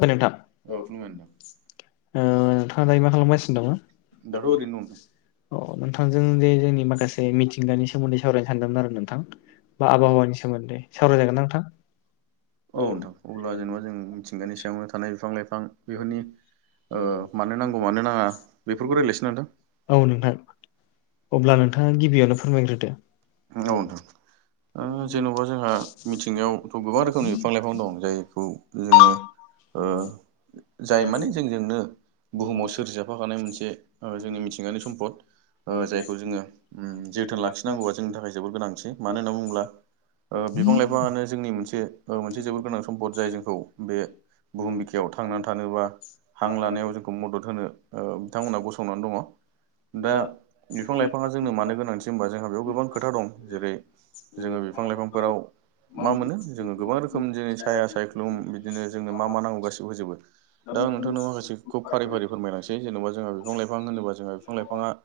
ओ नोंथां ओ नोंथाङा दायो मा खालामगासिनो दङ? दाथ' ओरैनो दं नोंथां अ नोंथांजों जे जोंनि माखासे। बे मिथिंगानि सोमोन्दै सावरायनो सानदोंमोन आरो नोंथां बा आबहावानि सोमोन्दै सावराय जागोनना नोंथां? औ नोंथां अब्ला जेनेबा जों मिथिंगानि सायावनो थानाय बिफां लाइफां बेफोरनि ओ मानो नांगौ मानो नाङा बेफोरखौ रायलायनोसै ना नोंथां। अब्ला नोंथाङा नोंथां गिबियावनो फोरमायग्रोदो। [unintelligible] नंगौ नोंथां ओ जेन'बा जोंहा मिथिंगायावथ' गोबां रोखोमनि बिफां लाइफां दं जायखौ जोङो। ओ जाय माने जोंजोंनो बुहुमाव सोरजिजाफाखानाय मोनसे जोंनि मिथिंगानि सम्पद। ओ जायखौ जोङो जोथोन लाखिनांगौआ जोंनि थाखाय जोबोद गोनांथि मानो होनना बुङोब्ला बिफां लाइफाङानो जोंनि मोनसे मोनसे जोबोद गोनां सम्पद जाय जोंखौ बे बुहुम बिखायाव थांनानै थानोबा हां लानायाव जोंखौ मदद होनो बिथांमोनहा गसंनानै दंङो दा बिफां लाइफाङा जोंनो मानो गोनांथि होनबा जोंहा बेयाव गोबां खोथा दं जेरै जोंङो बिफां लाइफांफोराव मा मोनो जोंङो गोबां रोखोम जेरै साया सायख्लुम बि दिनो जोंनो मा मा नांगौ गासिबो होजोबो दा आं नोंथां माखासेखौ फारि फारि फोरमायलांनोसै जेन'बा जोंहा बिफां लाइफां होनोबा जोंहा बिफां लाइफाङा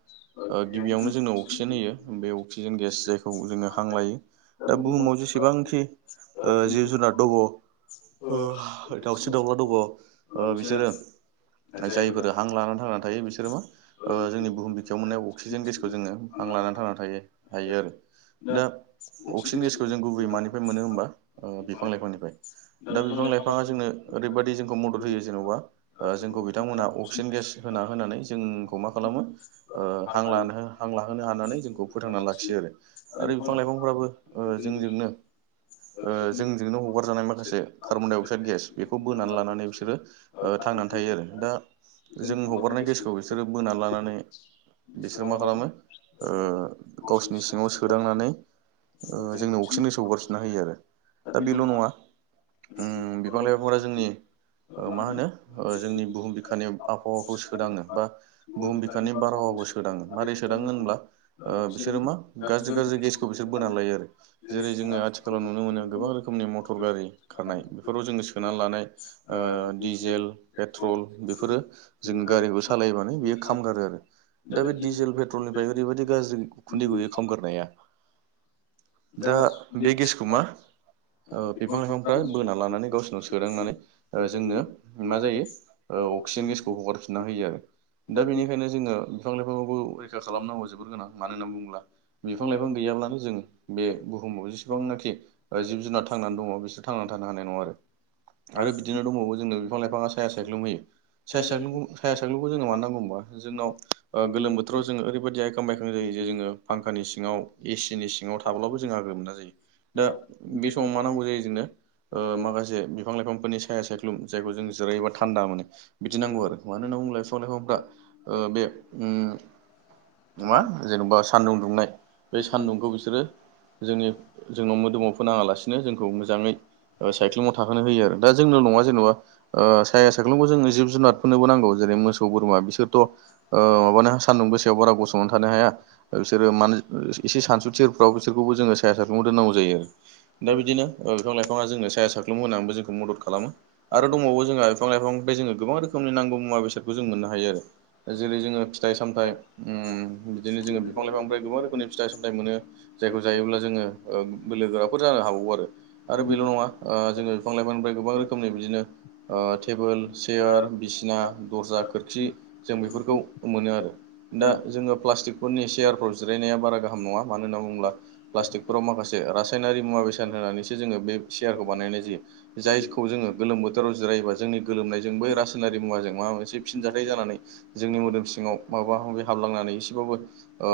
गिबियावनो जोंनो अक्सिजेन होयो बे अक्सिजेन गेस जायखौ जोंङो हां लायो दा बुहुमाव जेसेबांखि जिब जुनार दङ ओ दावस्रि दाउला दङो ओ बिसोरो जायफोर हां लानानै थांनानै थायो बिसोरो मा जोंनि बुहुम बिखायाव मोने अक्सिजेन गेसखौ जोंङो हां लानानै थांनानै थायो हायो आरो दा अक्सिजेन गेसखौ जों गुबैयै मानिफ्राय मोनो होमबा बिफां लाइफांनिफ्राय दा बिफां लाइफाङा जोंनो ओरैबायदि जोंखौ मदद होयो जेनेबा जोंखौ बिथांमोना अक्सिजेन गेस होना होनानै जोंखौ मा खालामो ओ हां हां लाहोनो हानानै जोंखौ फोथांना लाखियो आरो [unintelligible] [unintelligible] जोंजोंनो। ओ जोंजोंनो हगारजानाय माखासे खारबनडाइ अक्स क्साइड गेस बेखौ बोनानै लानानै बिसोरो थांनानै थायो आरो दा जों हगारनाय गेसखौ बिसोरो बोनानै लानानै बिसोरो मा खालामो गावसोरनि सिङाव सोदांनानै ओ जोंनो अक्सिजेन गेस हगारसोना होयो आरो दा बेल' नङा बिफां लाइफांफोरा जोंनि मा होनो जोंनि बुहुम बिखानि आबहावाखौ सोदांनो बा बुहुम बिखानि बारहावखौ सो सोदाङो मारै सोदाङो होनब्ला बिसोरो मा गाज्रि गाज्रि गेसखौ बिसोर बोना लायो आरो जेरै जोंङो आथिखालाव नुनो मोनो गोबां रोखोमनि मटर गारि खारनाय बेफोराव जोंङो सोनानै लानाय डिजेल पेट्रल बेफोरो जोंङो गारिखौ सालायबानो बेयो खामगारो आरो दा बे डिजेल पेट्रलनिफ्राय ओरैबायदि गाज्रि उखुन्दि गयो खागारनाया दा बे गेसखौ मा बिफां लाइफांफ्रा बोना लानानै गावसोरनाव सोदांनानै जोंनो मा जायो ओ अक्सिजेन गेसखौ हगारफिनना होयो आरो दा बेनिखायनो जोंङो बिफां लाइफांखौबो रैखा खालामनांगौ जोबोर गोनां मानो होनना बुंङोब्ला बिफां लाइफां गैयाब्लानो जों बे बुहुमाव जेसेबांनाखि जिब जुनार थांनानै दङो बिसोर थांनानै थानो हानाय नङा आरो आरो बिदिनो दंबावो जोंनो बिफां लाइफाङा साया सायख्लुमहयो साया साखख्लखौ साया साख्लखौ जोङो मानांगौ होनब जों गोलोम बोथोराव जोङो ओरैबायदि आयखां बायखां जायो जे जोङो फांखानि सिङांव एसिनि सिङाव थाब्लाबो जों आगोर मोना जायो दा बे समाव मा नांगौ जायो जोंनो माखासे बिफां लाइफांफोरनि साया सायख्लुम जायखौ जों जिरायोबा थान्दा मोनो बिदि नांगौ आरो मानो होना बुं लाइफां लाइफांफ्रा बे नङा जेन'बा सान्दुं दुंनाय बे सान्दुंखौ बिसोरो जोंनि जोंनाव मोदोमाव फोनाङालासिनो जोंखौ मोजाङै साइक्लुमाव थाहोनो होयो आरो दा जोंल नङा जेन'बा साया साख्लुमखौ जोंङो जिब जुनारफोरनोबो नांगौ जेरै मोसौ बोरमा बिसोरथ' माबानो सानदुं गोसायाव बारा गसंनानै थानो हाया बिसोरो मानो एसे सानसुथिफ्राव बिसोरखौबो जोङो साया साइक्लुमाव दोननांगौ जायो दा बिदिनो ओ बिफां लाइफाङा जोंनो साया साख्लुम होनानैबो जोंखौ मदद खालामो। आरो दंबावो जोंहा बिफां लाइफांनिफ्राय जोङो गोबां रोखोमनि नांगौ मुवा बेसादखौ जों मोननो हायो आरो। जेरै जोङो फिथाइ सामथाइ उम बिदिनो जोङो बिफां लाइफांनिफ्राय गोबां रोखोमनि फिथाइ सामथाइ मोनो। जायखौ जायोब्ला जोङो बोलो गोराफोर जानो हाबावो आरो बेल' नङा। ओ जोङो बिफां लाइफांनिफ्राय गोबां रोखोमनि बिदिनो। ओ टेबोल चियार बिसिना दर्जा खोरखि। जों बेफोरखौ मोनो आरो। दा जोङो प्लास्टिकफोरनि सेयारफ्राव जिरायनाया बारा गाहाम नङा मानो होनना बुङोब्ला प्लास्टिकफोराव माखासे रासायनारि मुवा बेसाद होनानैसो जोङो बे सियारखौ बानायनाय जायो। जायखौ जोङो गोलोम बोथोराव जिरायोबा जोंनि गोलोमनायजों बै रासायनारि मुवाजों माबा मोनसे फिनजाथाइ जानानै जोंनि मोदोम सिङाव माबा माबि हाबलांनानै एसेबाबो ओ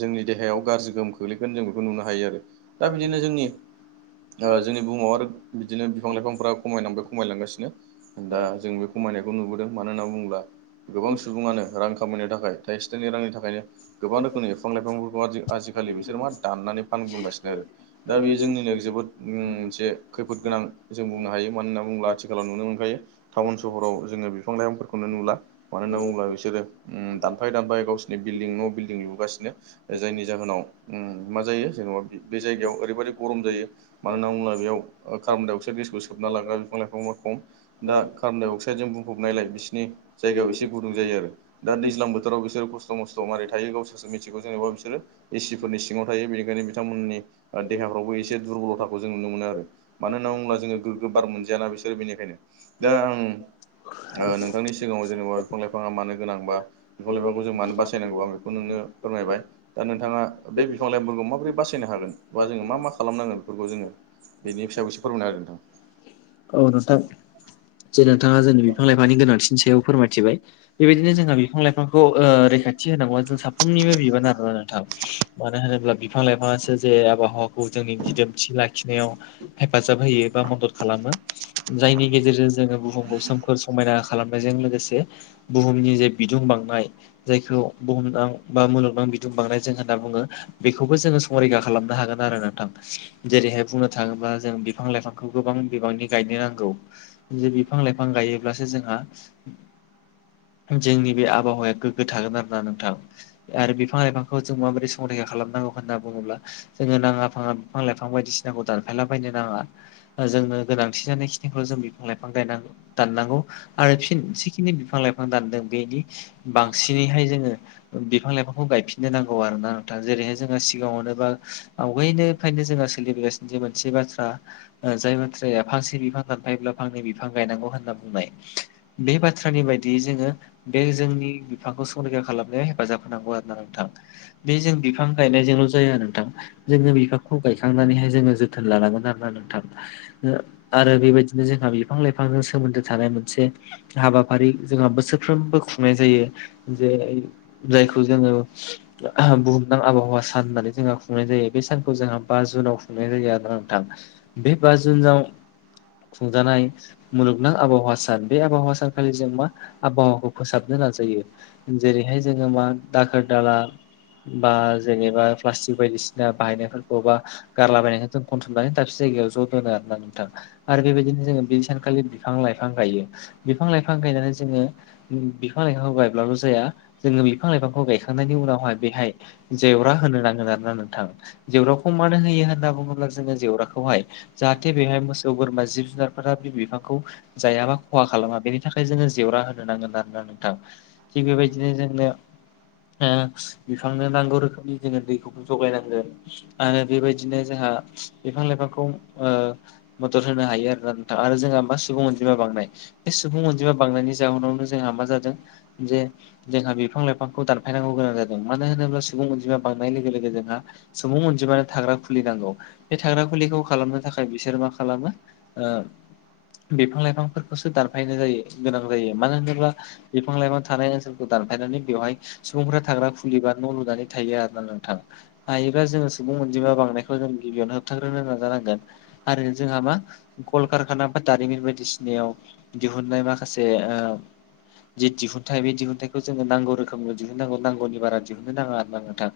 जोंनि देहायाव गाज्रि गोहोम खोख्लैगोन जों बेखौ नुनो हायो आरो दा बिदिनो जोंनि ओ जोंनि बुहुमाव आरो बिदिनो बिफां लाइफांफ्रा खमायलांबाय खमायलांगासिनो। दा जों बेखौमायनायखौ नुबोदों मानो होनना बुङोब्ला गोबां सुबुङानो रां खामायनो थाखाय थाइसे थाइनै रांनि थाखायनो गोबां रोखोमनि बिफां लाइफांफोरखौ आजि आजिखालि बिसोर मा दाननानै फानग्लुंगासिनो। ओ दा बेयो जोंनिनो जोबोद मोनसे खैफोद गोनां जों बुंनो हायो मानो होनना बुङोब्ला आथिखालाव नुनो मोनखायो। टाउन सहराव जोंङो बिफां लाइफांफोरखौनो नुला। मानो होनना बुंङोब्ला बिसोरो दानफाय दानफाय गावसोरनि बिल्डिं न' बिल्डिं लुगासिनो। जायनि जाहोनाव मा जायो जेनबा। बे जायगायाव ओरैबायाददि गरम जायो। मानो होनना बुंब्ला बेयाव कार्बनडाइअक्साइड गेसखौ सोबना लाग्रा बिफां लाइफाङा खम दा कार्बन डाइ अक्साइडजों बुंफबनायलाय बिसोरनि जायगायाव एसे गुदुं जायो आरो। दा दैज्लां बोथोराव बिसोरो खस्थ' मस्थ' माबोरै थायो गावसोरसो मिथिगौ जेनेबा बिसोरो। एसिफोरनि सिङाव थायो बेनिखायनो बिथांमोननि देहाफ्रावबो एसे दुरबलथाखौ जों नुनो मोनो। आरो मानो होनना बुोब्ला जोङो गोग्गो बार मोनजायाना बिसोरो बेनिखायनो। दा आं [unintelligible] ओ नोंथांनि सिगाङाव जेनेबा बिफां लाइफाङा मानो गोनांबा बिफां लाइफांखौ जों मानो बासायनांगौ आं बेखौ नोंनो फोरमायबाय। दा नोंथाङा बे बिफां लाइफोरखौ माबोरै बासा यनो हागोन बा जोङो मा मा खालामनांगोन बेफोरखौ जोङो बेनि फिसाब एसे फोरमायनो हागोन। औ नोंथां। जे नोंथाङा जोंनि बिफां लाइफांनि गोनांथिनि सायाव फोरमायथिबाय बेबायदिनो जोंहा बिफां लाइफांखौ ओ रैखाथि। खाथि होनांगौआ जों साफ्रोमनिबो बिबान आरोना नोंथां। मानो होनोब्ला बिफां लाइफाङासो जे आबहावाखौ जोंनि दिदोम थि लाखिनायाव हेफाजाब होयो बा मदद खालामो। जायनि गेजेरजों जोङो बुहुमखौ सोमखोर समायना खालामनायजों लोगोसे बुहुमनि जे बिदुं बांनाय जायखौ बुहुमनां बा मुलुगनां बिदुं बांनाय जों होनना बुङो। बेखौबो जोङो संरैखा खालामनो हागोन आरो नोंथां। जेरैहाय बुंनो थाङोब्ला जों बिफां लाइफांखौ गोबां बिबांनि गायनो नांगौ। जे बिफां लाइफां गायोब्लासो जोंहा जोंनि बे आबहावाया गोग्गो थागोन आरो ना नोंथां। आरो बिफां लाइफांखौ जों माबोरदि संरैखा खालामनांगौ होनना बुङोब्ला जोङो नाङा फाङा बिफां लाइफां बिफां बायदिसिनाखौ दानफायलाबायैनो नाङा। जोंनो गोनांथि जानाय खिनिखौ जों बिफां लाइफां गायनानै दाननांगौ। आरो फिन जिखिनि बिफां लाइफां दानदों बेनि बांसिनैहाय जोङो बिफां लाइफांखौ गायफिननो नांगौ आरो ना नोंथा जेरैहाय जोङो सिगाङावनो बा आवगायनिफ्रायनो जोङो सिलिबोगासिनो जे मोनसे बाथ्रा। ओ जाय बाथ्राया फांसे बिफां दानफायोब्ला फांनै बिफां गायनांगौ होनना बुंनाय। बे बाथ्रानि बायदियै जोङो बे जोंनि बिफांखौ संरैखा खालामनायाव हेफाजाब होनांगौ आरोना नोंथां बे जों बिफां गायनायजोंल' जाया नोंथां जोङो बिफांखौ गाय खांनानैहाय जोङो जोथोन लानांगोन आरोना नोंथां ओ आरो बेबायदिनो जोंहा बिफां लाइफांजों सोमोन्दो थानाय मोनसे हाबाफारि जोंहा बोसोरफ्रोमबो खुंनाय जायो जे ओ जायखौ जोङो बुहुमनां आबहावा सान होननानै जोंहा खुंनाय जायो। बे सानखौ जोंहा बा जुनाव खुंनाय जायो आरो नोंथां। बे बा जुनाव खुंजानाय मुलुग नों आबहावा सान बे आबहावा सानखालि जों मा आबहावाखौ फोसाबनो नाजायो। जेरैहाय जोङो मा दाखोर दाला बा जेनेबा प्लास्टिक बायदिसिना बाहायनायफोर‌ खौ बा गारलाबायनायखौ खनथुमनानै दाबसे जायगायाव ज' दोनो आरोना नोंथां। आरो बेबायदिनो जोङो बे सानखालि बिफां लाइफां गायो बिफां लाइफां गायनानै जोङो। बिफां लाइफांखौ गायब्लाबो जाया जोङो बिफां लाइफांखौ गायखांनायनि उनावहाय बेहाय जेवरा होनो नांगोन आरोना नोंथां जेवराखौ मानो होयो होनना बुङोब्ला जोङो जेवराखौहाय। जाहाथे बेहाय मोसौ बोरमा जिब जुनारफोरा बे बिफांखौ जायाबा खहा खालामा बेनि थाखाय जोङो जेवरा होनो नांगोन आरोना नों थां थिग बेबायदिनो जोंनो ओ बिफांनो नांगौ रोखोमनि जोङो दैखौबो जगायनांगोन। आरो बेबायदिनो जोंहा बिफां लाइफांखौ ओ मदद होनो हायो आरो ना नोंथां आरो जोंहा मा सुबुं अनजिमा बांनाय बे सुबुं अनजिमा बांनायनि जाहोनावनो जोंहा मा जादों जे जोंहा बिफां लाइफांखौ दानफायनांगौ गोनां जादों। मानो होनोब्ला सुबुं अनजिमा बांनाय लोगो लोगो जोंहा सुबुं अनजिमानो थाग्रा खुलि नांगौ बे थाग्रा खुलिखौ खालामनो थाखाय बिसोर मा खालामो। ओ बिफां लाइफांफोरखोसो दानफायनाय जायो, गोनां जायो। मानो होनोब्ला बिफां लाइफां थानाय ओनसोलखौ दानफायनानै बेवहाय सुबुंफोरा थाग्रा खुलिबा न' लुनानै थायो आरो ना नोंथां। हायोब्ला जोङो सुबुं अनजिमा बांनायखौ जों गिबियावनो होबथाग्रोनो नाजानांगोन। आरो जोंहा मा कलकारखाना बा दारिमिन बायदिसिनायाव दिहुननाय माखासे ओ। जि दिहुनथाइ बे दिहुनथाइखौ जोङो नांगौ रोखोमनि दिहुनांगौ नांगौनि बारा दिहुननो नाङा आरो ना नोंथां।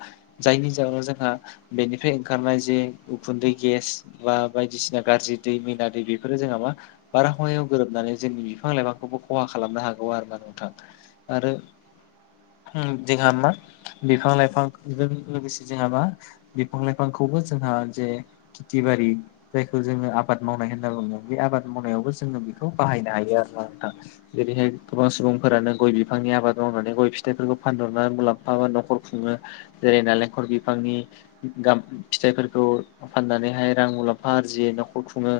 जायनि जाहोनाव जोंहा बेनिफ्राय ओंखारनाय जे उखुन्दै गेस बा बायदिसिना गाज्रि दै मिना दै बेफोरो जोंहा मा। बारहावायाव गोरोबनानै जोंनि बिफां लाइफांखौबो खहा खालामनो हागौ आरोना नोंथां। आरो देहा मा बिफां लाइफांजों लोगोसे जोंहा मा बिफां लाइफांखौबो जोंहा जे खेथि बारि जायखौ जोङो आबाद मावनाय होनना बुङो। बे आबाद मावनायावबो जोङो बेखौ बाहायनो हायो आरो ना नोंथां। जेरैहाय गोबां सुबुंफोरानो गय बिफांनि आबाद मावनानै गय फिथाइफोरखौ फानहरनानै मुलाम्फाबा न'खर खुङो। जेरै नालेंखर बिफांनि गाम फिथाइफोरखौ फाननानैहाय रां मुलाम्फा आरजियो न'खर खुङो।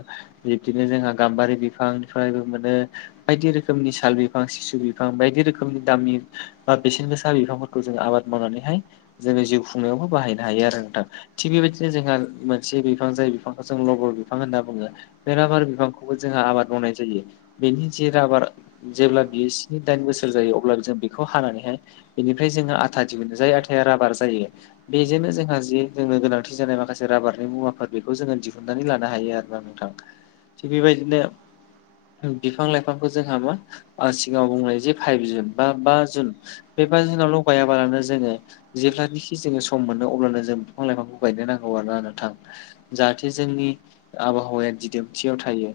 बिबदिनो जोंहा गाम्बारि बिफांनिफ्रायबो मोनो। बायदि रोखोमनि साल बिफां सिसु बिफां बायदि रोखोमनि दामनि बा बेसेन गोसा बिफांफोर खो जोंङो आबाद मावनानैहाय जोङो जिउ खुंनायावबो बाहायनो हायो आरो नोंथां। थिग बेबायदिनो जोंहा मोनसे बिफां जायो बिफांखौ जों लबर बिफां होनना बुङो। बे राबार बिफांखौबो जोंहा आबाद मावनाय जायो। बेनि जे राबार जेब्ला बियो स्नि दाइन बोसोर जायो, अब्ला जों बे बेखौ हानानैहाय बेनिफ्राय जोङो आथा दिहुननो जाय आथाया राबार जायो। बेजोंनो जोंहा जि जोंनो गोनांथि जानाय माखासे राबारनि मुवाफोर बेखौ जोङो दि अनानै लानो हायो आरोना नोंथां थिग बेबायदिनो। बिफां लाइफांखौ जोंहा मा सिगाङाव बुंनाय जे फाइभ जुन बा बा जुन। बे जुनावल' गायाबालानो जोङो जेब्लानि बे सम मोनो अब्लानो जों बिफां लाइफांखौ गायनो नांगौ आरो ना नोंथां। जाहाथे जोंनि आबहावाया दिदोमथियाव थायो।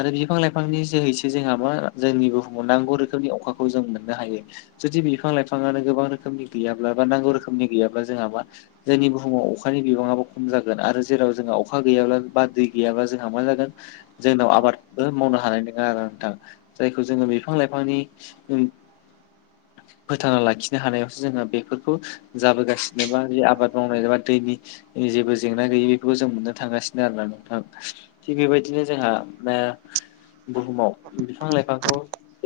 आरो बिफां लाइफांनि जोहैसो जोंहा मा जोंनि बुहुमाव नांगौ रोखोमनि अखाखौ जों मोननो हायो। जुदि बिफां लाइफाङानो गोबां रोखोमनि गैयाब्ला बा नांगौ रोखोमनि गैयाब्ला जोंहा मा जोंनि बुहुमाव अखानि बिबाङाबो खम जागोन आरो जेराव जोंहा अखा गैयाब्ला बा दै गैयाब्ला जोंहा मा जागोन जोंनाव आबादबो मावनो हानाय नोङा आरोना नोंथां। जायखौ जोङो बिफां लाइफांनि उम फोथांना लाखिनो हानायावसो जोङो बेफोरखौ जाबोगासि नो बा बे आबाद मावनाय एबा दैनि जेबो जेंना गैयि बेखौबो जों मोननो थांगासिनो आरोना नोंथां। थिग बेबायदिनो जोंहा ओ। बुहुमाव बिफां लाइफांखौ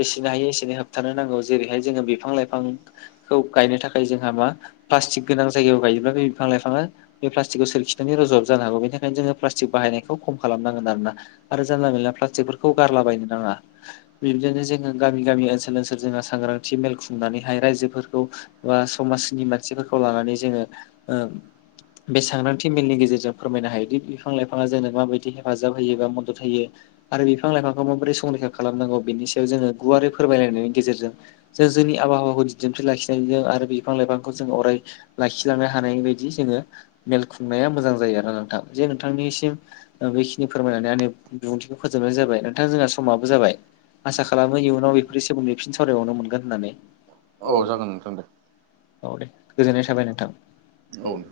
एसेनो हायो एसेनो होबथानो नांगौ। जेरैहाय जोङो बिफां लाइफांखौ गायनो थाखाय जोंहा मा प्लास्टिक गोनां जायगायाव गायोब्ला बे बिफां लायफाङो बे प्लास्टिकखौ सोरखिनानै रजवाबो जानो हागौ बेनि थाखायनो जोङो प्लास्टिक बाहायनायखौ खम खालामनांगोन आरोना। आरो जानला मेलला प्लास्टिकफोरखौ गारलाबायायनो नाङा। बिबदिनो जोङो गामि गामि ओनसोल ओनसोल जोङो सांग्रांथि मेल खुंनानैहाय रायजोफोरखौ बा समाजनि मानसिफोरखौ लानानै जोङो ओ बे सांग्रांथि मेलनि गेजेरजों फोरमायनो हायोदि बिफां लाइफाङा जोंनो माबायदि हेफाजाब होयोबा मदद होयो। आरो बिफां लाइफांखौ माबोरै संरैखा खालामनांगौ बेनि सायाव जोङो गुवारै फोरमायलायनायनि गेजेरजों जों जोंनि आबहावाखौ दिदोमथि लाखिनायजों आरो बिफां लाइफांखौ जों अराय लाखिलांनो हानाय बायदि जोङो मेल खुंनाया मोजां जायो आरोना नोंथां जे नोंथांनिसिम ओ बेखिनि फोरमायनानै आंनि बिबुंथिखौ फोजोबनाय जाबाय नोंथां जोंहा समाबो जाबाय। आसा खालामो इयुनाव बेफोरनि सोमोन्दै फिन सावरायबावनो मोनगोन होननानै। औ जागोन नोंथां दे। औ दे गोजोननाय थाबाय नोंथां। औ